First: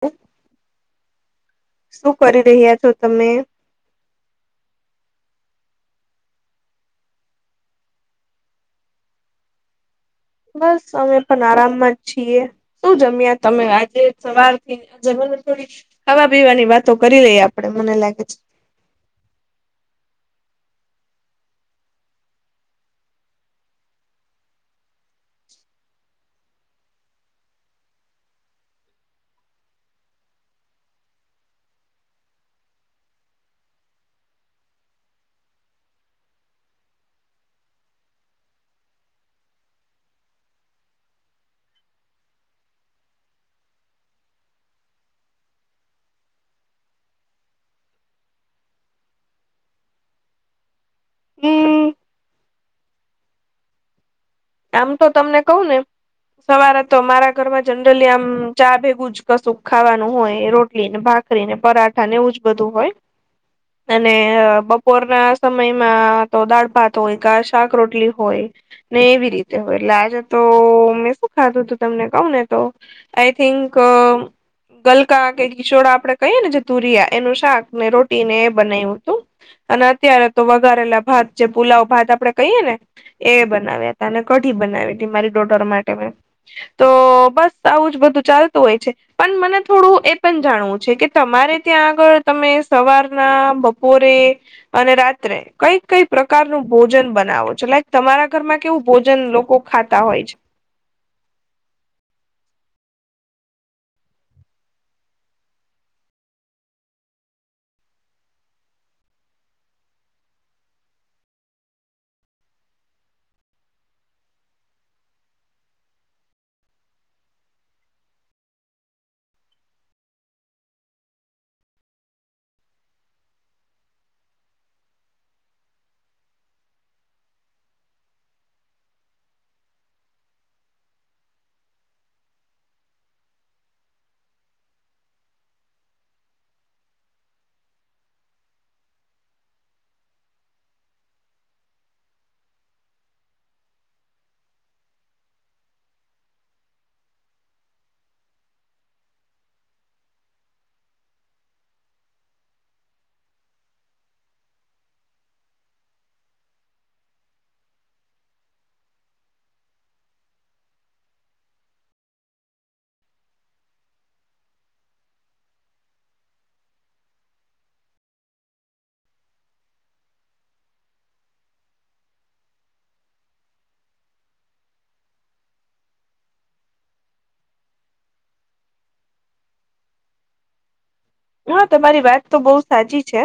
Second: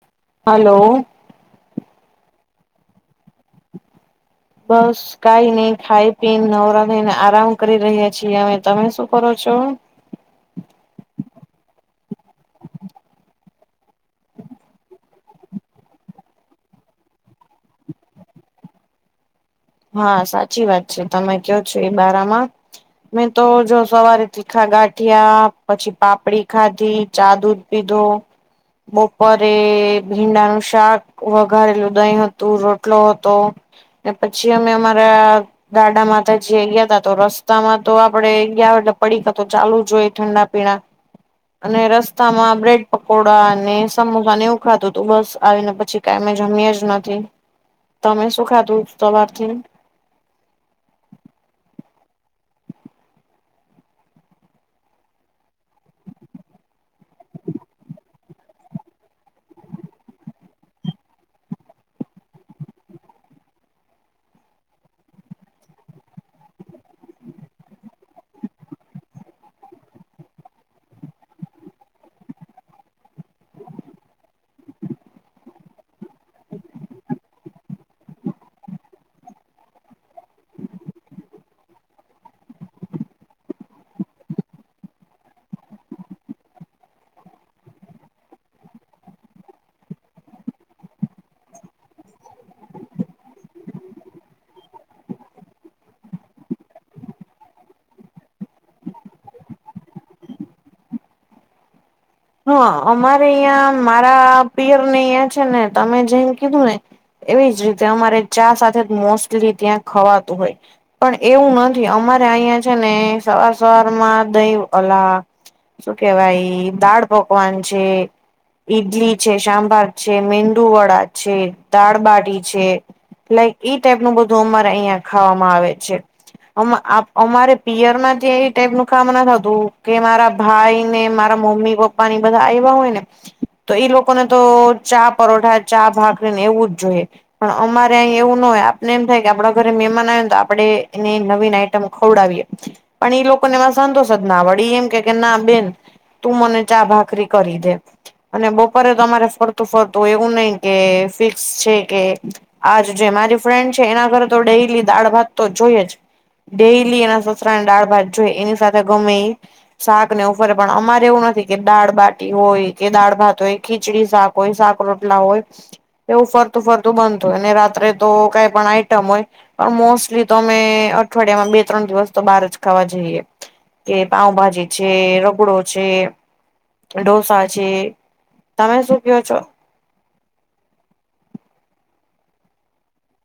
ઓ. Hello. શું કરી રહ્યા છો? તમે. બસ કાઈ ની ખાઈ પી નવરા નઈને આરામ કરી રહ્યા છીએ અમે તમે શું કરો છો? બસ અમે પણ આરામમાં જ છીએ શું જમ્યા તમે આજે સવારથી આજે મને થોડી ખાવા પીવાની વાતો કરી લઈએ આપડે મને લાગે છે. હા સાચી વાત છે, તમે કયો છો એ બારામાં મેં તો જો સવારે તીખા ગાંઠયા પછી પાપડી ખાધી જાદુ પીધો બપોરે ભીંડાનું શાક વઘારેેલું દહીં હતું રોટલો હતો. ને પછી અમે અમારા ગાડામાં તો જે ગયા તા તો રસ્તામાં તો આપડે ગયા એટલે પડી કા તો ચાલુ જોઈ ઠંડા પીણા. અને રસ્તામાં બ્રેડ પકોડા અને સમોસાને એવું ખાધુ હતું બસ આવીને પછી [unintelligible] જમીએ જ નથી તમે શું ખાધું સવારથી? હમ્મ આમ તો તમને કહું ને સવારે તો મારા ઘરમાં જનરલી આમ ચા ભેગું જ કશું ખાવાનું હોય રોટલી ને ભા ખરીને પરાઠા ને એવું જ બધું હોય અને બપોરના સમયમાં તો દાળ ભાત હોય કા શાક રોટલી હોય ને એવી રીતે હોય એટલે આજે તો મેં શું ખાધું તું તમને કઉ ને તો આઈ થિંક ગલકા કે કીચોડા આપડે કહીએ ને જે તુરિયા એનું શાક ને રોટી ને એ બનાવ્યુંતું અને અત્યારે તો વઘારેલા ભાત જે પુલાવ ભાત આપડે કહીએ ને એ બનાવ્યા હતા ને કઢી બનાવીતી મારી ડોટર માટે મે તો બસ આવું જ બધું ચાલતું હોય છે. પન મને થોડું એ પણ જાણવું છે, કે તમારે ત્યાં આગળ તમે સવારના બપોરે અને રાત્રે કઈ કઈ પ્રકારનું ભોજન બનાવો છે, લાઈક તમારા ઘરમાં કેવું? ભોજન લોકો ખાતા હોય છે. હ અમારે અહં મારા પિયર ને અયા છે, ને તમે જેમ કીધું ને એવી જ રીતે અમારે ચા સાથે જ મોસ્ટલી ત્યાં ખવાતું હોય પણ એવું નથી અમારે અયા છે, ને સવાર સવાર માં દહી અલા શું કેવાય દાળ પકવાન છે. ઈડલી છે, સાંભાર છે, મેંદુ વડા છે, દાળબાટી છે. લાઈક ઈ ટાઈપનું બધું અમાર અહિયાં ખાવામાં આવે છે. અમા આપ અમારે પિયર ના જે એ ટાઈપનું કામ ના થતું કે મારા ભાઈ ને મારા મમ્મી પપ્પાની બધા આવ્યા હોય ને તો ઈ લોકોને તો ચા પરોઠા ચા ભાકરીને એવું જ જોએ પણ અમારે અ ય એવું ના હોય આપને એમ થાય કે આપડા ઘરે મહેમાન આવ ને તો આપડે એને નવીન આઈટમ ખવડાવીએ પણ એ લોકો ને સંતોષ જ ના વડી એમ કે કે ના બેન તું મને ચા ભાકરી કરી દે અને બપોરે તમારે ફરતું ફરતું એવું નહી કે ફિક્સ છે, કે આજ જે મારી ફ્રેન્ડ છે, એના ઘરે તો ડેલી દાળ ભાત તો જોઈએ જ ડેઈલી એના સસરાને દાળ ભાત જોઈ એની સાથે ગમે એ શાક ને એવૂ ફરે પણ અમારે એવું નથી કે દાળ બાટી હોય, કે દાળ ભાત હોય, ખીચડી શાક હોય, શાક રોટલા હોય. એવું ફરતું ફરતું બનતું અને રાત્રે તો કઈ પણ આઈટમ હોય પણ મોસ્ટલી તો અમે અઠવાડિયામાં બે ત્રણ દિવસ તો બહાર જ ખાવા જઈએ. કે પાઉભાજી છે, રગડો છે, કે ઢોસા છે તમે શું કયો છો? હા તમારી વાત તો બહુ સાચી છે.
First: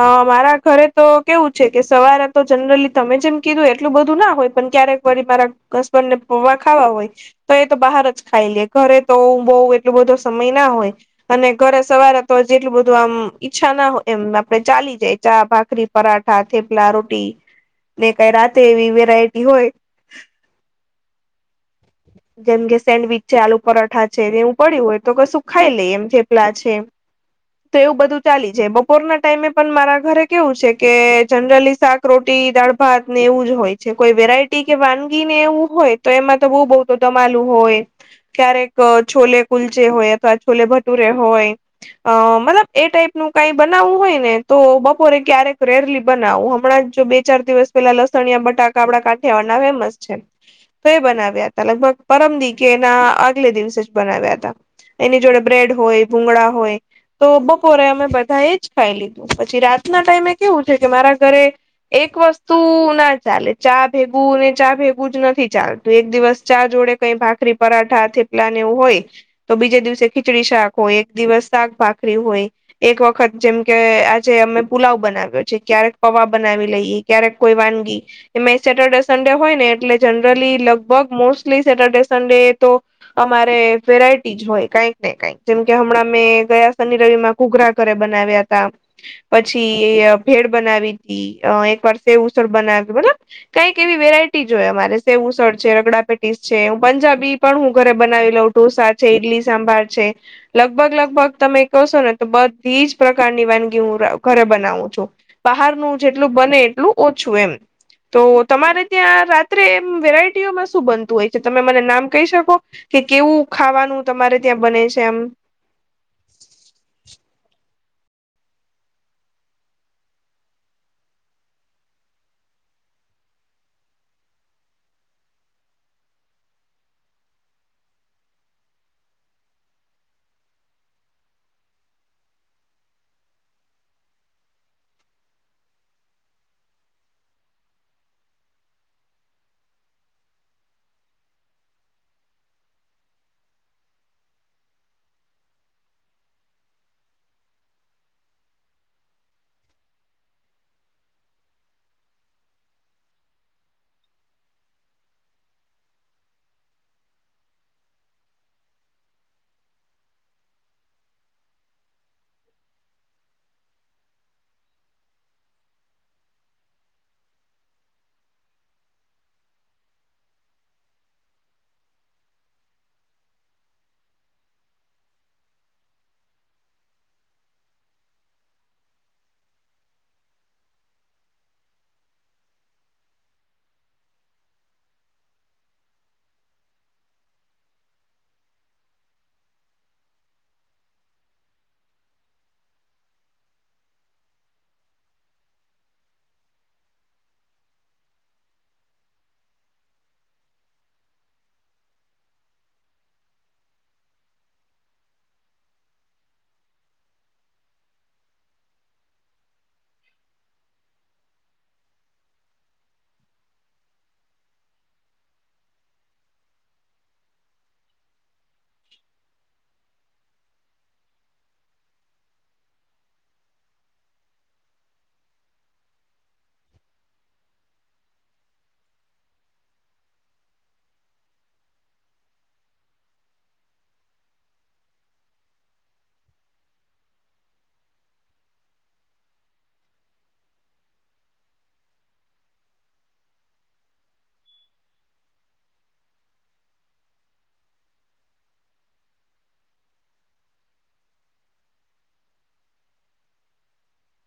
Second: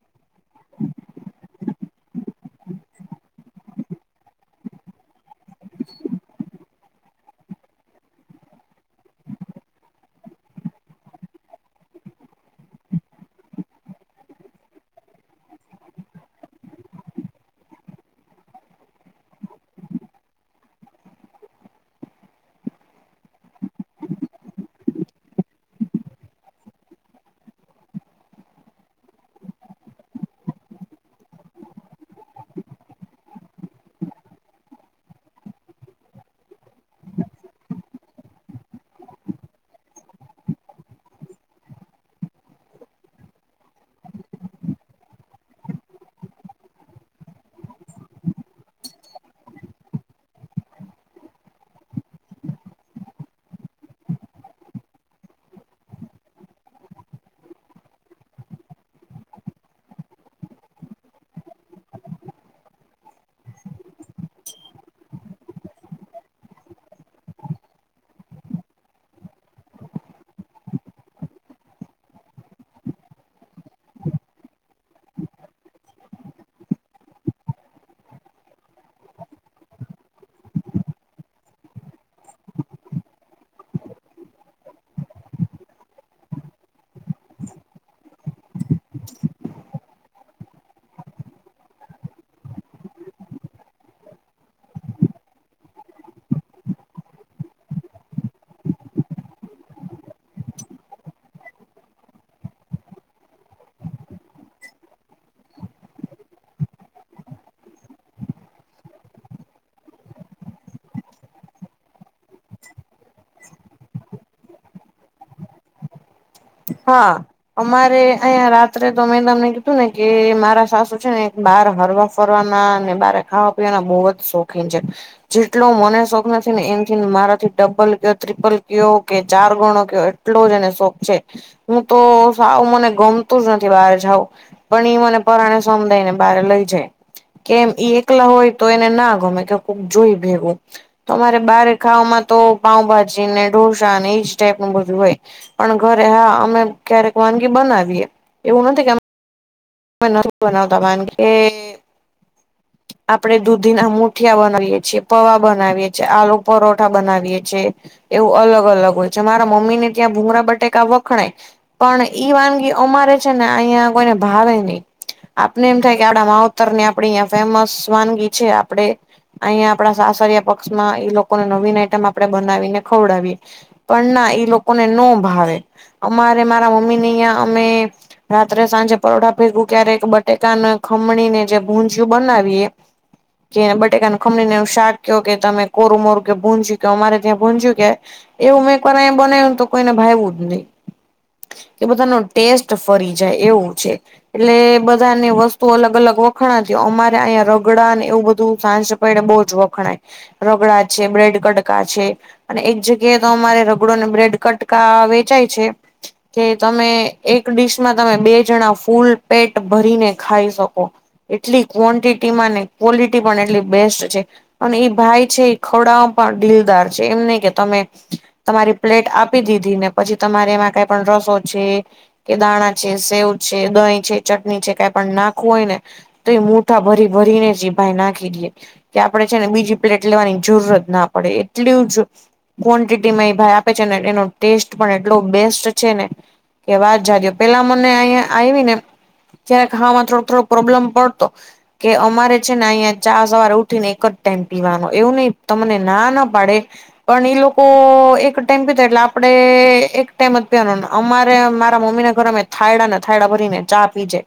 અ મારા ઘરે તો કેવું છે કે સવારે તો જનરલી તમે જેમ કીધું હોય એટલું બધું ના હોય પણ ક્યારેક વળી મારા હસબન્ડ ને પોહા ખાવા હોય. તો એ તો બહાર જ ખાઈ લે ઘરે તો બહુ એટલો બધો સમય ના હોય અને ઘરે સવારે, તો જેટલું બધું આમ ઈચ્છા ના હોય એમ આપડે ચાલી જાય ચા, ભાખરી, પરાઠા, થેપલા, રોટી, ને કઈ રાતે એવી વેરાયટી હોય. [inaudible] જેમ કે સેન્ડવીચ છે આલુ પરાઠા છે એવું પડ્યું હોય તો કશું ખાઈ લે એમ થેપલા છે. તો એવું બધું ચાલી જાય બપોરના ટાઈમે પણ મારા ઘરે કેવું છે કે જનરલી શાક, રોટી દાળ ભાત ને એવું જ હોય છે કોઈ વેરાયટી કે વાનગી ને એવું હોય, તો એમાં તો બહુ બહુ તો દમઆલુ હોય. ક્યારેક છોલે કુલ્ચે હોય અથવા છોલે ભટુરે હોય. અ મતલબ એ ટાઈપ નું કઈ બનાવવું હોય ને તો બપોરે ક્યારેક રેરલી બનાવવું હમણાં જ જો બે, ચાર દિવસ પેલા લસણિયા બટાકા આપડા કાઠિયાવાળ ના ફેમસ છે. તો એ બનાવ્યા હતા લગભગ પરમ દિ કે એના આગલે દિવસે જ બનાવ્યા હતા. એની જોડે બ્રેડ હોય ભૂગળા હોય. તો બપોરે અમે બધા એ જ ખાઈ લીધું પછી રાતના ટાઈમે કેવું છે કે મારા ઘરે, એક વસ્તુ ના ચાલે ચા ભેગું ને ચા ભેગું જ નથી ચાલતું એક દિવસ ચા જોડે, કઈ ભાખરી પરાઠા થેપલા ને એવું હોય તો બીજે દિવસે ખીચડી શાક હોય. દિવસ શાક ભાકરી હોય, એક વખત જેમ કે આજે અમે પુલાવ બનાવ્યો છે, ક્યારેક પવા બનાવી લઈએ. ક્યારેક કોઈ વાનગી, એમાં સેટરડે સડે હોય ને એટલે જનરલી લગભગ મોસ્ટલી સેટરડે સન્ડે તો, અમારે વેરાયટી જ હોય કઈક ને કઈક જેમ કે કે હમણાં મેં ગયા શનિ રવિ માં કુઘરા ઘરે બનાવ્યા તા, પછી ભેડ બનાવી હતી એક વાર સેવ-ઉસળ બનાવ મતલબ, કઈક એવી વેરાયટી જો હોય અમારે સેવુંસળ છે, રગડા પેટીસ છે, એવુ પંજાબી, પણ હું ઘરે બનાવી લઉં ઢોસા છે, ઇડલી સાંભાર છે. લગભગ લગભગ તમે કહશો ને તો બધી જ પ્રકારની વાનગી હું ઘરે બનાવું છું. બહારનું જેટલું બને એટલું ઓછું એમ. તો તમારે ત્યાં રાત્રે એ વેરાયટીઓમાં શું બનતું હોય છે તમે મને નામ કહી શકો. કે કેવું ખાવાનું તમારે ત્યાં બને છે એમ, હા, અમારે અહીં રાત્રે તો મેં તમને કીધું ને કે મારા સાસુ છે ને એક બાર હરવા, ફરવાના અને બારે ખાવા પીવાના બહુ જ શોખીન છે. જેટલો મને શોખ નથી ને એમથીને મારાથી ડબલ કયો ત્રિપલ કયો કે ચાર ગણો કયો, એટલો જ એને શોખ છે હું તો સાવ મને ગમતું જ નથી બહાર જાઉં. પણ એ મને પરાણે સમ દઈ ને બહાર લઈ જાય. કેમ, એ એકલા હોય તો એને ના ગમે કે કોઈ જોઈને ભેગું... તોરે બારે ખાવામાં તો પાઉભાજી ને ઢોસા, એ જ ટાઈપનું બધું હોય પણ... ઘરે હા, અમે ક્યારેક વાનગી બનાવીએ, એવું નથી કે... નથી બનાવતા કારણ કે... આપણે દૂધીના મુઠિયા બનાવીએ છીએ, પૌંઆ બનાવીએ છીએ, આલુ પરોઠા બનાવીએ છીએ. એવું અલગ અલગ હોય છે. મારા મમ્મીને ત્યાં ભૂમરા બટાકા વખણાય. પણ એ વાનગી અમારે છે ને, અહીં કોઈને ભાવે નહીં. આપણે એમ થાય કે, આપણા માવતર ની આપણી અહીં ફેમસ વાનગી છે આપણે અહીંયા આપણા સાસરિયા પક્ષમાં એ લોકોને નવીન આઈટમ આપણે બનાવીને ખવડાવી. પણ ના, એ લોકોને નો ભાવે. અમારે, મારા મમ્મીને, અહિયા અમે. રાત્રે, સાંજે પરોઠા ફેરવું ક્યારેક બટાકાને ખમણીને જે ભૂ બીજું બનાવીએ. જે બટાકાને ખમણીને શાક કહો કે તમે કોરું મોરું કે ભૂજ્યું, એ મારે ત્યાં ભૂજ્યું કે. એવું મે એકવાર એમ બનાયુ તુ કોઈને ભાવવું જ નહીં. એ બધાનો ટેસ્ટ ફરી જાય એવું છે. એટલે બધાની વસ્તુ અલગ અલગ વખાણ. અમારે અહીં રગડા ને એવું બધું સાંજ પડને બહુ જ વખણાય. રગડા છે, બ્રેડ ગટકા છે. અને એક જગ્યાએ તો અમારે રગડાને બ્રેડ કટકા વેચાય છે. કે તમે એક ડિશમાં તમે બે જણા ફૂલ પેટ ભરીને ખાઈ શકો. એટલી ક્વોન્ટિટીમાં ને ક્વોલિટી પણ એટલી બેસ્ટ છે. અને એ ભાઈ છે, એ ખવડાવવામાં પણ દિલદાર છે. એમને કે તમે તમારી પ્લેટ આપી દીધી ને, પછી તમારે એમાં કંઈ પણ રસો છે. કે દાણા છે, સેવ છે, દહીં છે, ચટણી છે, કંઈ પણ નાખવું હોય ને તો એ મુઠા ભરી ભરીને જ ઈ ભાઈ નાખી દે. કે આપણે છે ને બીજી પ્લેટ લેવાની જરૂરિયાત ન પડે એટલી જ. ક્વોન્ટિટીમાં એ ભાઈ આપે છે ને, એનો ટેસ્ટ પણ એટલો બેસ્ટ છે ને. વાત જાણ્યો, પહેલાં મને અહીંયા આવીને ક્યારેક હા, થોડો થોડો પ્રોબ્લેમ પડતો. તો. કે અમારે છે ને, અહીંયા ચા સવારે ઊઠીને એક જ ટાઈમ પીવાનો એવું નહીં, તમને ના ના પાડે. પણ એ લોકો એક ટાઈમ પીતા એટલે આપણે એક ટાઈમ જ પીવાનો. અમારે, મારા મમ્મીને થયડા ને થયડા ભરીને ચા પીજે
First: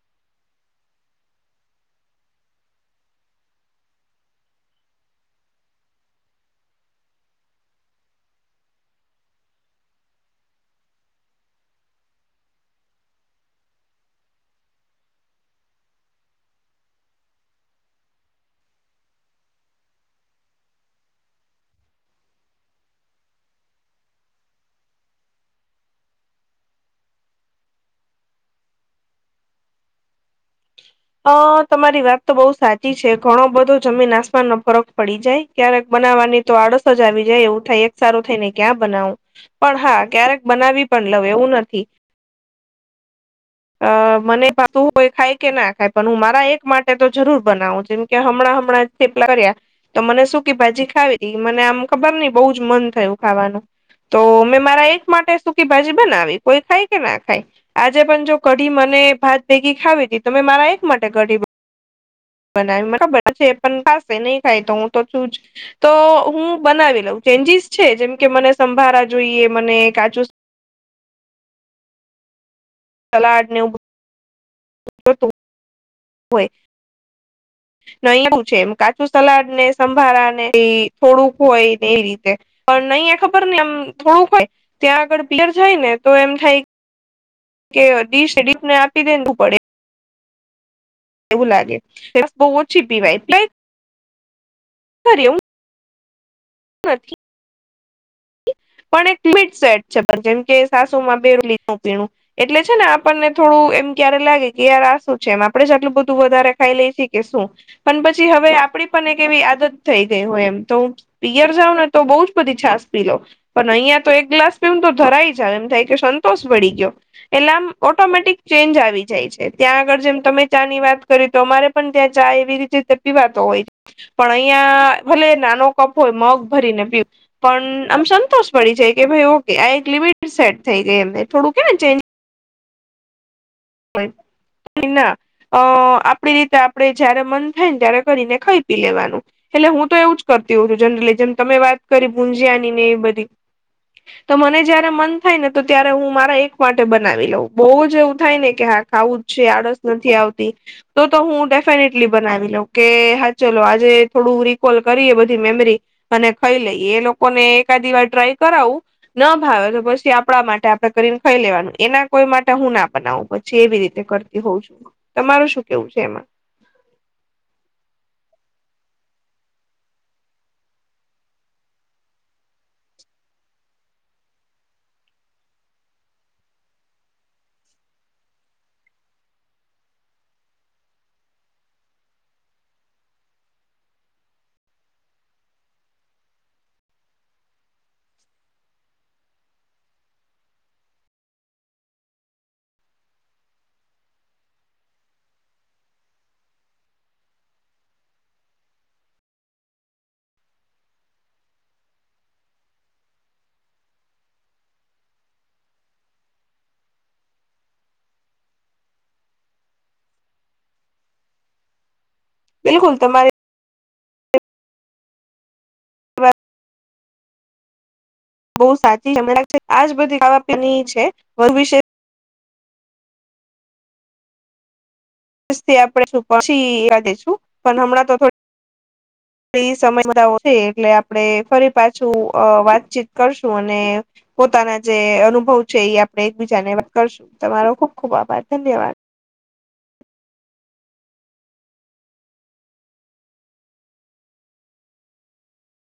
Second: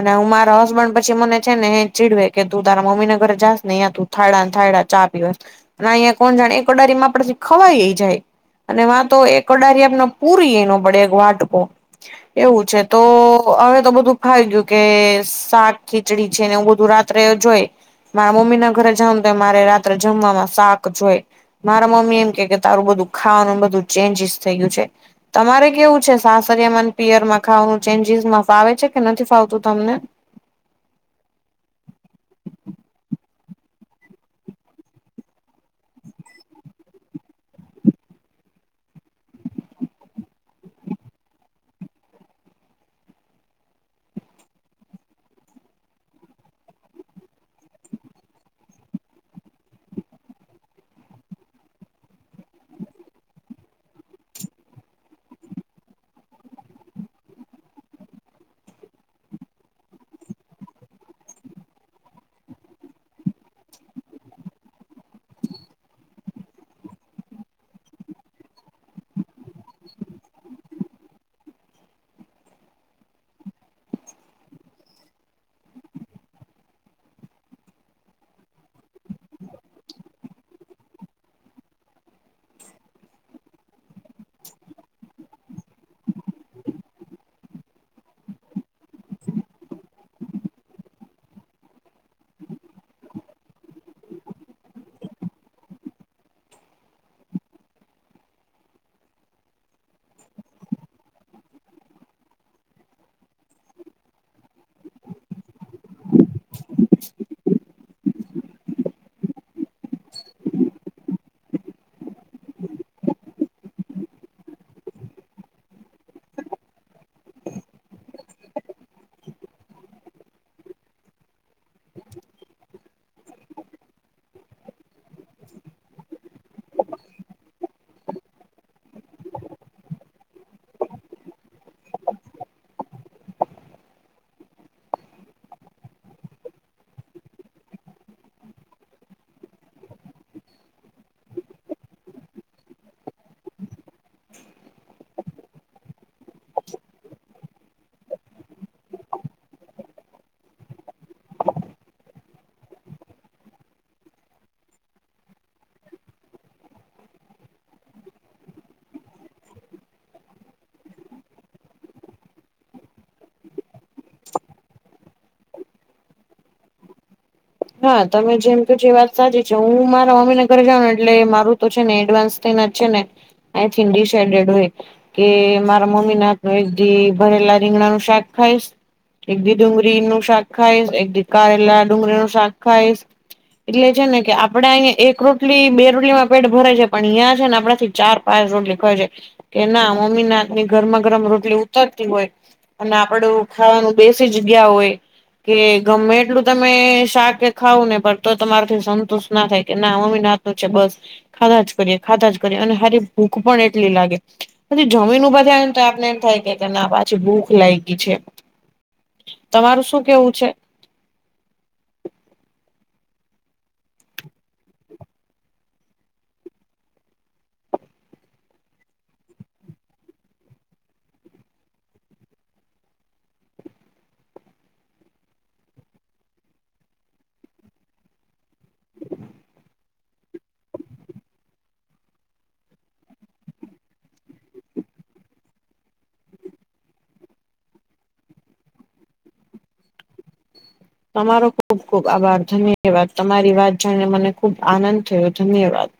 અને હું, મારા હસબન્ડ પછી. પછી મને છે ને એ ચીડવે કે, તું મમ્મીના ઘરે જઈશ ને, ત્યાં તું થાળડા ને થાળડા ચા પીવશ. ના અહીંયા કોણ જાણે એ કડાઈમાં આપડું ખવાઈ જાય. અને ત્યાં તો એ કડાઈમાં આપણે પૂરી એ ન પડે, એક વાટકો. એવું છે તો હવે તો બધું ખાઈ ગયું કે શાક? ખીચડી છે ને, એવું બધું રાત્રેજ હોએ. મારા મમ્મીના ઘરે જાઉ તો મારે રાત્રે જમવામાં શાક જોઈએ. મારા મમ્મી એમ કહે કે, તારું બધું ખાવાનું બધું ચેન્જીસ થઈ ગયું છે. તમારે કેવું છે, સાસરિયામાં અને પિયરમાં ખાવાનું ચેન્જીસમાં ફાવે છે કે નથી ફાવતું તમને? આ તમારી વાત તો બહુ સાચી છે, ઘણો બધો જમીન-આસમાનનો ફરક પડી જાય. ક્યારેક બનાવવાની તો આડસ જ આવી જાય, એવું થાય એક સારું થઈને ક્યાં બનાવું? પણ હા, ક્યારેક બનાવી પણ લઉં, એવું નથી. અ મને ખાધું હોય, ખાય કે ના ખાય, પણ હું મારા એક માટે તો જરૂર બનાવું, જેમ કે હમણાં હમણાં થેપલાં કયા તો મને સૂકી ભાજી ખાવી તી મને આમ ખબર નહીં, બહુ જ મન થયું ખાવાનું. તો મેં મારા એક માટે સૂકી ભાજી બનાવી. કોઈ ખાય કે ના ખાય, આજે પણ જો કઢી મને ભાત ભેગી ખાવી હતી, એટલે મેં મારા એક માટે કઢી. બનાવી. મને ખબર છે એ પણ પાસે નહીં ખાય, તો હું તો છું જ. તો હું બનાવી લઉં, ચેન્જીસ છે. જેમ કે મને સંભારાં જોઈએ, મને કાચું. સલાડ ને એવું. શું? હોય. ન એ છે, એમ કાચું સલાડ ને, સંભારા ને, થોડુંક હોય ને એ રીતે. પણ નહી એ ખબર ને, આમ થોડુંક હોય, ત્યાં આગળ પ્યર જાય ને, તો એમ થાય. કે દડીશ ડીપ ને, આપી દે પડે. એવું લાગે, છાસ બહુ જ છીપીવાય તોય પણ પીવે. હા. પણ એક મિટ સેટ છે, પણ જેમ કે સાસુમાં બે મિનિટ નુ તેણુ એટલે છે ને, આપણને થોડું એમ ક્યારે લાગે કે, યાર આ શું છે? એમ આપડે જ આટલું બધું વધારે ખાઈ લઈ એ છે કે શું? પણ પછી હવે આપડી પણ એક એવી આદત થઈ ગઈ હોય, એમ તો પિયર જાાવ ને, તો બહુ જ બધી છાસ. પી લો પણ અહીયાં તો એક ગ્લાસ પીવું તો, ધરાઈ જાવ, એમ થાય કે, સંતોષ વળી ગયો. એટલે ઓટોમેટિક ચેન્જ આવી જાય છે, ત્યાં આગળ જેમ તમે ચા ની વાત કરી તો અમારે પણ ત્યાં ચાય એવી રીતે તપી વાતો હોય. પણ અહીં ભલે નાનો, કફ હોય, મગ ભરીને પીવું પણ. આમ સંતોષ પડી જાય કે, ભાઈ ઓકે, આ એક લિમિટ સેટ થઈ ગઈ એમ, થોડું કે ને ચેન્જ હોય કે, ના. અ આપણી રીતે આપણે જયારે મન થાય ને, ત્યારે કરીને ખાઈ પી લેવાનું. એટલે હું તો એવું જ કરતી હોઉ છું, જનરલી જેમ તમે વાત કરી ભુંજિયાની ને, એ બધી. તો મને જ્યારે મન થાય ને, તો ત્યારે હું મારા એક માટે બનાવી લઉં, બહુવ જ એવું થાય ને. કે હા, ખાવું જ છે, આળસ નથી આવતી. તો તો હું ડેફિનેટલી બનાવી દઉં કે. હા, ચાલો, આજે થોડું રેક્વલ કરીએ, બધી મેમરી. અને ખાઈ લઈ, એ લોકોને એકાદ વખત ટ્રાય કરાવવું. ના ભાવે તો, પછી આપણાં માટે આપડે કરીને, ખાઈ લેવાનું, એના કોઈ માટે હું નાં બનાવું પછે. જે એવી રીતે કરતી હોઉં છું, તમારુ શું કેવું છે એમાં? હા, તમે જેમ કવ છો, એ વાત સાચી છે, હું મારા મમ્મી ના ઘરે જાઉં ને, એટલે મારું તો છે ને, એડવાન્સ. તેમાં છે ને, આઈ થી રિસાઈન્ડેડ હોય. કે મારા મંમ્મી ના ઘરેથી, ભરેલા રીંગણા નું શાક ખાઈશ. એક દી ડુંગળીનું શાક ખાઈશ, એક દી કારેલા-ડુંગળીનું શાક ખાઈશ. એટલે છે ને કે, આપડે અહિયા એક રોટલી બે રોટરીમાં પેટ ભરાય જાય, પણ ઈયા છે ને, આપડા થી ચાર. પાચ રોટલી ખ‌ઈ જાય કે, નાં મમ્મી ના હાથથી ગરમા-ગરમ રોટલી ઉતરતી હોય. અને આપડું ખાવાનું, બેસી જગ્યા એ હોય, કે ગમે એટલું તમે શાક. ખાવું ને, પણ તો તમારેથી સંતોષ ના થાય કે, ના મમ્મી ના હાથનુ છે બસ. ખાધાજ કરીએ, ખાધાજ કરીએ, અને હારી ભૂખ પણ એટલી જ લાગે. પછી જમીન ઉભાં થયા હોન, આપણને એમ થાય કે, ના પાછી ભૂખ લાગી છે. તમારું શું કેવું છે? ભુલ તમારી. બહુ સાચી જ જમણાક છે, આજ બધી ખાવા-પીવાની છે, તેના વિશે. આજ થી આપે શું? પછી કાઢી શું? પણ હમણાં તો થો હ. સમય વધારે છે, એટલે આપણે ફરી પાછું વાતચીત કરશું, અને પોતાના જે અનુભવ છે, એ આપડે એકબીજાને વાત કરશું, તમારો ખુબ ખુબ આભાર ધન્યવાદ. તમારો ખુબ ખુબ આભાર ધન્યવાદ, તમારી વાત જાણીને, મને ખુબ આનંદ થયો, ધન્યવાદ.